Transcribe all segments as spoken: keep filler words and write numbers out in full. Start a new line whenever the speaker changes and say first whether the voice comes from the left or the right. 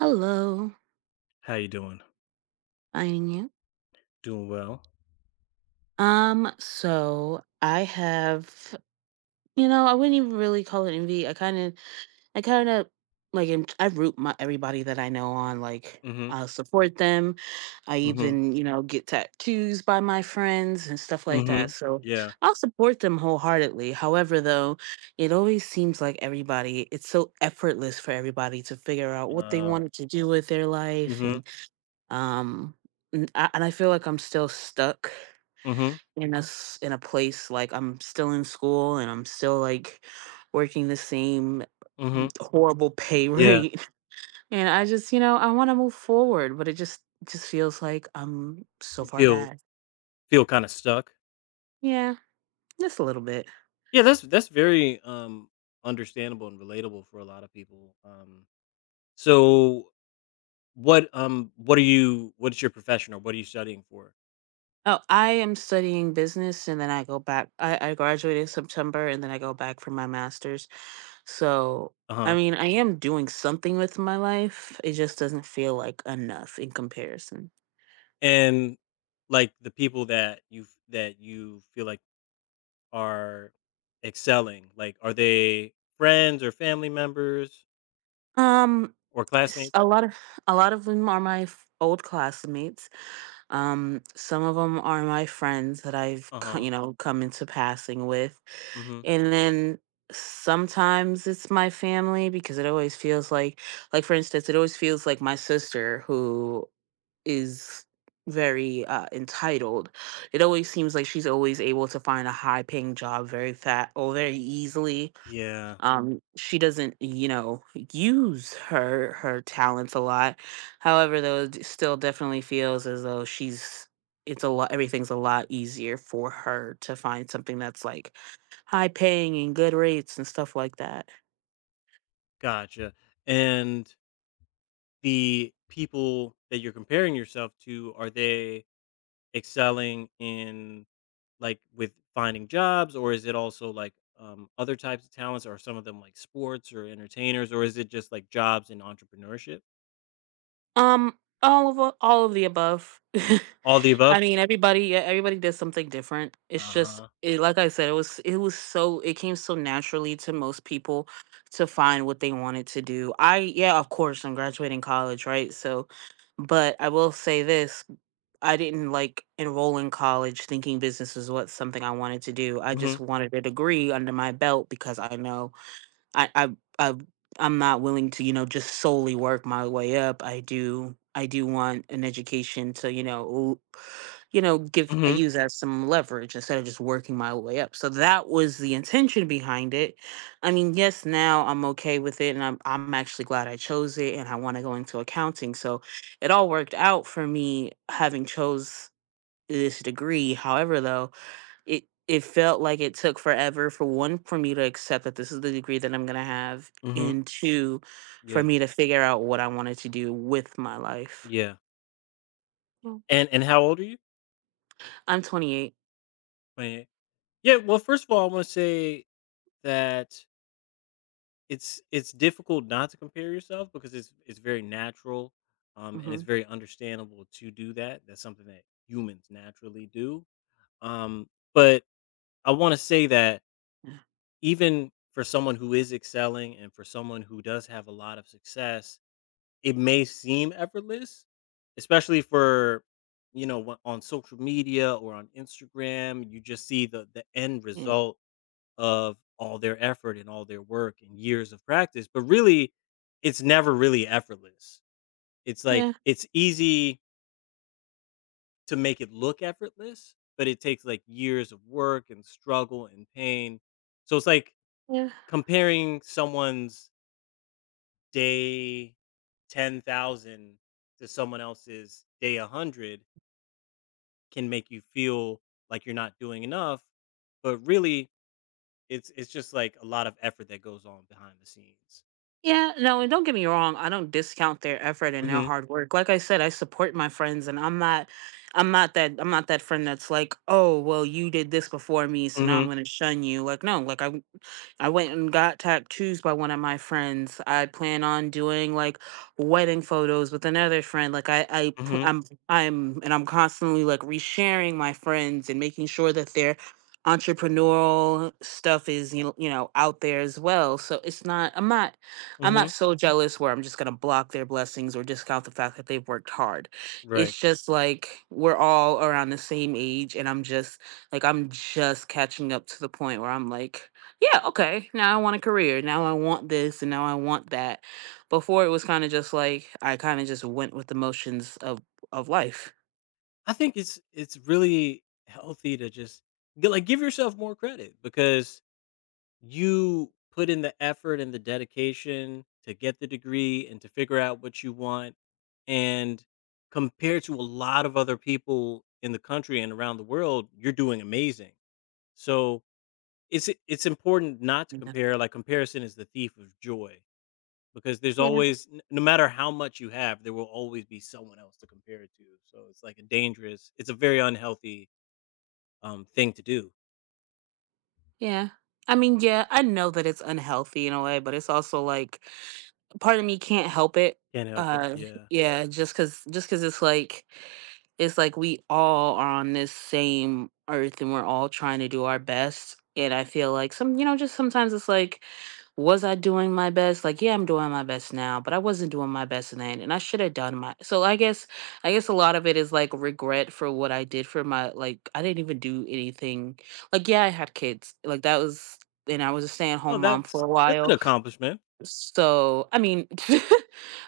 right: Hello,
left: How you doing?
right: finding you.
left: Doing well.
right: Um, so I have, you know, I wouldn't even really call it envy. I kind of, I kind of like, am- I root my everybody that I know on, like,
left: Mhm,
right: I support them. I
left: mhm,
right: even, you know, get tattoos by my friends and stuff like that.
left: mhm.
right: So
left: Yeah,
right: I'll support them wholeheartedly. However, though, it always seems like everybody, it's so effortless for everybody to figure out what they
left: uh,
right: wanted to do with their life
left: mhm,
right: and, um, n- I- and I feel like I'm still stuck
left: mhm,
right: in a s- in a place like I'm still in school and I'm still like working the same
left: mhm.
right: horrible pay
left: Yeah,
right: rate, and I just you know I want to move forward, but it just just feels like I'm so
left: you
right: far
left: feel
right: back.
left: feel kinda stuck.
right: Yeah, just a little bit.
left: Yeah, that's that's very, um, understandable and relatable for a lot of people, um, so what, um, what are you what is your profession or what are you studying for?
right: Oh, I am studying business and then I go back. I, I graduated September and then I go back for my master's. So, I
left: Uh-huh.
right: mean, I am doing something with my life. It just doesn't feel like enough in comparison.
left: And, like, the people that you've that you feel like are excelling, like, are they friends or family members
right: Um,
left: or
right: s-
left: classmates?
right: a lot of a lot of them are my f- old classmates. Um, some of them are my friends that I've co-
left: Uh-huh.
right: you know come into passing with,
left: Mhm.
right: and then sometimes it's my family because it always feels like, like for instance, it always feels like my sister who is very uh, entitled. It always seems like she's always able to find a high paying job very fat or very easily.
left: Yeah,
right: Um she doesn't you know use her her talents a lot. However, though, it still definitely feels as though she's, it's a lot, everything's a lot easier for her to find something that's like high paying and good rates and stuff like that.
left: gotcha. And the people that you're comparing yourself to, are they excelling in, like, with finding jobs, or is it also like, um, other types of talents? Are some of them like sports or entertainers, or is it just like jobs and entrepreneurship?
right: Um, all of a- all of the above.
left: All the above?
right: I mean, everybody, yeah, everybody did something different. It's just,
left: Uh-huh.
right: it, like I said, it was, it was so, it came so naturally to most people to find what they wanted to do. I, yeah, of course, I'm graduating college, right? So, but I will say this: I didn't like enroll in college thinking business was what something I wanted to do. I
left: Mm-hmm.
right: just wanted a degree under my belt because I know I I I I'm not willing to, you know, just solely work my way up. I do I do want an education to, you know, l- you know, give I
left: Mm-hmm.
right: use as some leverage instead of just working my way up. So that was the intention behind it. I mean, yes, now I'm okay with it, and I'm I'm actually glad I chose it, and I want to go into accounting. So it all worked out for me having chose this degree. However, though, it it felt like it took forever for one, for me to accept that this is the degree that I'm gonna have,
left: Mm-hmm.
right: and two, for
left: Yeah.
right: me to figure out what I wanted to do with my life.
left: Yeah.
right: Mm.
left: And and how old are you?
right: I'm twenty-eight.
left: twenty-eight. Yeah. Well, first of all, I want to say that It's it's difficult not to compare yourself because it's it's very natural, um, and it's
right: Mhm.
left: very understandable to do that. That's something that humans naturally do. Um, but I want to say that
right: Yeah.
left: even for someone who is excelling and for someone who does have a lot of success, it may seem effortless, especially for, you know, wh- on social media or on Instagram. You just see the the end
right: Yeah.
left: result of all their effort and all their work and years of practice, but really, it's never really effortless. It's like
right: Yeah.
left: it's easy to make it look effortless, but it takes like years of work and struggle and pain. So it's like
right: Yeah.
left: comparing someone's day ten thousand to someone else's day one hundred can make you feel like you're not doing enough, but really it's it's just like a lot of effort that goes on behind the scenes.
right: Yeah, no, and don't get me wrong, I don't discount their effort and their
left: Mhm.
right: hard work. Like I said, I support my friends, and I'm not I'm not that I'm not that friend that's like, "Oh, well, you did this before me, so now I'm
left: Mhm.
right: going to shun you." Like, no, like I I went and got tattoos by one of my friends. I plan on doing like wedding photos with another friend. Like I I pl-
left: Mhm,
right: I'm I'm and I'm constantly like resharing my friends and making sure that their entrepreneurial stuff is you know, you know out there as well, so it's not I'm not I'm not
left: mhm,
right: so jealous where I'm just going to block their blessings or discount the fact that they've worked hard.
left: right.
right: It's just like we're all around the same age, and I'm just like, I'm just catching up to the point where I'm like, yeah, okay, now I want a career. Now I want this, and now I want that. Before it was kind of just like, I kind of just went with the motions of, of life.
left: I think it's it's really healthy to just g like, give yourself more credit because you put in the effort and the dedication to get the degree and to figure out what you want, and compared to a lot of other people in the country and around the world, you're doing amazing. So, it's it's important not to
right: You know?
left: compare, like, comparison is the thief of joy. Because there's
right: Yeah.
left: always n no matter how much you have, there will always be someone else to compare it to, so it's, like, a dangerous, it's a very unhealthy, um, thing to do.
right: Yeah. I mean, yeah, I know that it's unhealthy in a way, but it's also like, part of me can't help it.
left: Can't help it,
right: Uh,
left: yeah.
right: yeah, just cause, just cause it's like, it's like we all are on this same earth and we're all trying to do our best. And I feel like some, you know, just sometimes it's like, was I doing my best? Like, yeah, I'm doing my best now, but I wasn't doing my best then, and I should have done my. So I guess, I guess a lot of it is like regret for what I did for my. Like, I didn't even do anything. Like, yeah, I had kids. Like that was, and I was a stay at home
left: Oh,
right: mom for
left: that's
right: a
left: that's an
right: while.
left: accomplishment.
right: So, I mean,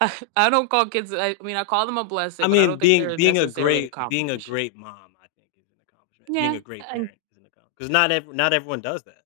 right: I, I don't call kids. I, I mean, I call them a blessing,
left: I
right: but I don't
left: mean,
right: think
left: being
right: they're
left: being a
right: necessarily the
left: great being a
right: combination.
left: great mom, I think, is an accomplishment. Being
right: Yeah,
left: a great
right: I,
left: parent is an accomplishment because not ev not everyone does that.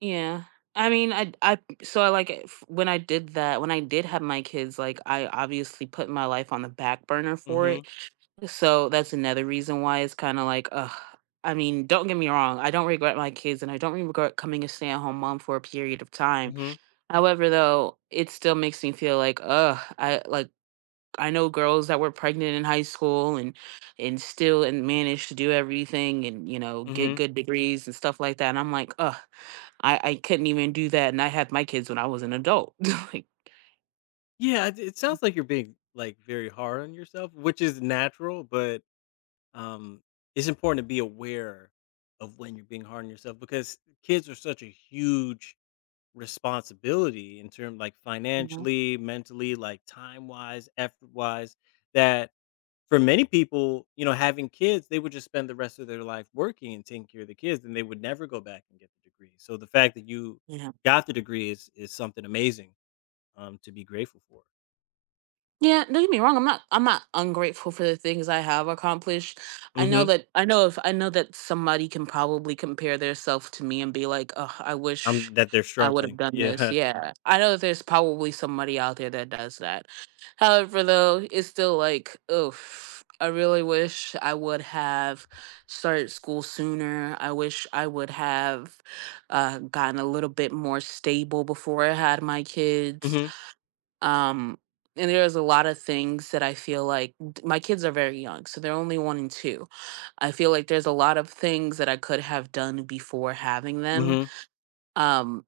right: yeah. I mean, I, I, so I like it when I did that. When I did have my kids, like I obviously put my life on the back burner for it.
left: Mhm,
right: So that's another reason why it's kind of like, ugh. I mean, don't get me wrong. I don't regret my kids, and I don't regret coming a stay-at-home mom for a period of time.
left: mhm,
right: However, though, it still makes me feel like, ugh, I like I know girls that were pregnant in high school and and still and managed to do everything and you know get
left: mhm.
right: good degrees and stuff like that. And I'm like, ugh, I I couldn't even do that. And I had my kids when I was an adult. like,
left: Yeah, it it sounds like you're being, like, very hard on yourself, which is natural, but um, it's important to be aware of when you're being hard on yourself, because kids are such a huge responsibility in terms like
right: you know,
left: financially, mentally, like time wise, effort wise, that for many people, you know, having kids, they would just spend the rest of their life working and taking care of the kids, and they would never go back and get the degree. So the fact that you
right: yeah.
left: got the degree is is something amazing um to be grateful for.
right: Yeah, don't get me wrong. I'm not. I'm not ungrateful for the things I have accomplished. I know
left: Mhm.
right: that. I know if I know that somebody can probably compare their self to me and be like, "Oh, I wish
left: Um, that they're
right: I would have
left: struggling.
right: done this."
left: Yeah.
right: Yeah, I know that there's probably somebody out there that does that. However, though, it's still like, oof. I really wish I would have started school sooner. I wish I would have uh, gotten a little bit more stable before I had my kids.
left: Mhm.
right: um, and there's a lot of things that I feel like d- my kids are very young, so they're only one and two. I feel like there's a lot of things that I could have done before having them.
left: Mhm.
right: Um,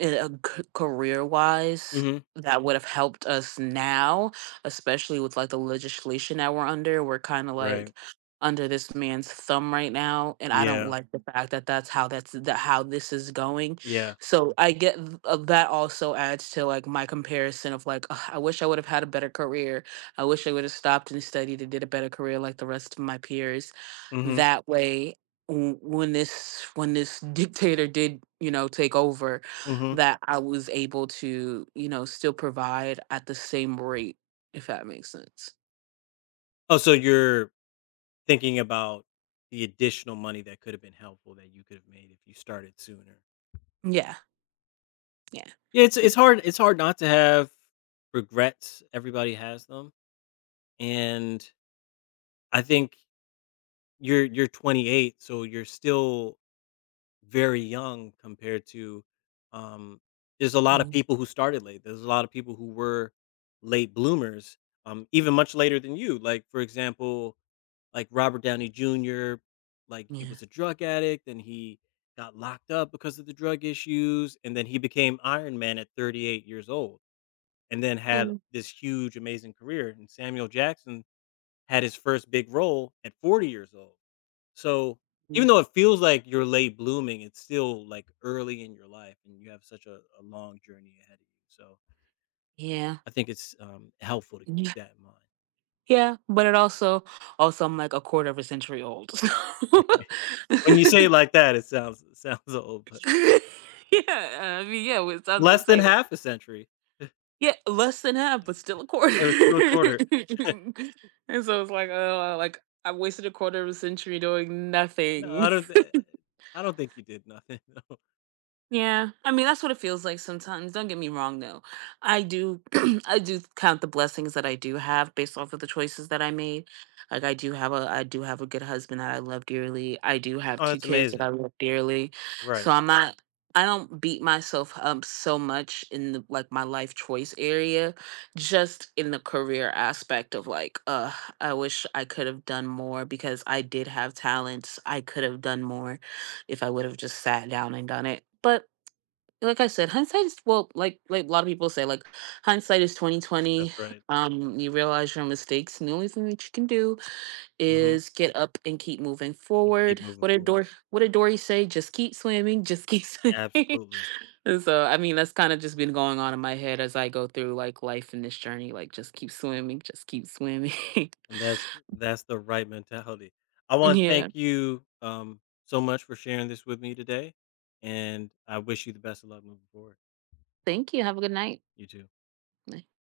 right: eh, c Career-wise
left: Mhm.
right: that would have helped us now, especially with, like, the legislation that we're under. We're kinda,
left: Right.
right: like, under this man's thumb right now, and I don't
left: Yeah.
right: like the fact that that's how that's that how this is going.
left: Yeah.
right: So, I get th uh, that also adds to, like, my comparison of, like, "Ugh, I wish I would have had a better career. I wish I would have stopped and studied and did a better career like the rest of my peers."
left: Mhm.
right: That way, w when this when this dictator did, you know, take over,
left: Mhm.
right: that I was able to, you know, still provide at the same rate, if that makes sense.
left: Oh, so you're thinking about the additional money that could have been helpful that you could have made if you started sooner.
right: Yeah, yeah,
left: Yeah, it's
right: yeah,
left: it's hard it's hard not to have regrets. Everybody has them. And I think you're you're twenty-eight, so you're still very young compared to, um there's a lot of
right: mhm,
left: people who started late. There's a lot of people who were late bloomers, um even much later than you. Like for example, like Robert Downey Junior, like, he
right: yeah,
left: was a drug addict, and he got locked up because of the drug issues, and then he became Iron Man at thirty-eight years old, and then had
right: and
left: this huge, amazing career, and Samuel Jackson had his first big role at forty years old. So,
right: mm,
left: even though it feels like you're late blooming, it's still, like, early in your life, and you have such a a long journey ahead of you, so
right: yeah,
left: I think it's, um, helpful to keep
right: yeah,
left: that in mind.
right: yeah. But it also, also, I'm like a quarter of a century old. So-
left: Right? When you say it like that, it sounds, it sounds old, but
right: yeah, I mean, yeah, well, it sounds the
left: less than
right: same. Like,
left: half a century.
right: yeah, less than half, but still a quarter.
left: It was still a quarter.
right: And so it's like, oh, like I wasted a quarter of a century doing
left: No,
right: nothing.
left: I don't thi I don't think you did nothing, no.
right: Yeah, I mean that's what it feels like sometimes. Don't get me wrong though. I do I do count the blessings that I do have based off of the choices that I made. Like I do have a I do have a good husband that I love dearly. I do have
left: Oh,
right: two
left: that's
right: kids that I
left: amazing.
right: love dearly.
left: Right,
right: So I'm not I don't beat myself up so much in the, like my life choice area, just in the career aspect of like, uh, I wish I could have done more because I did have talents. I could have done more if I would have just sat down and done it. But like I said, hindsight is well, like like a lot of people say, like hindsight is twenty twenty.
left: that's right.
right: Um, you realize your mistakes, and the only thing that you can do
left: Mhm,
right: is get up and keep moving
left: keep
right: forward.
left: moving
right: What did
left: forward.
right: Dor What did Dory say? Just keep swimming, just keep swimming.
left: Absolutely,
right: And so, I mean, that's kind of just been going on in my head as I go through like life in this journey. Like, just keep swimming, just keep swimming.
left: and that's that's the right mentality. I wanna
right: yeah.
left: thank you, um, so much for sharing this with me today, and I wish you the best of luck moving forward.
right: Thank you. Have a good night.
left: You too.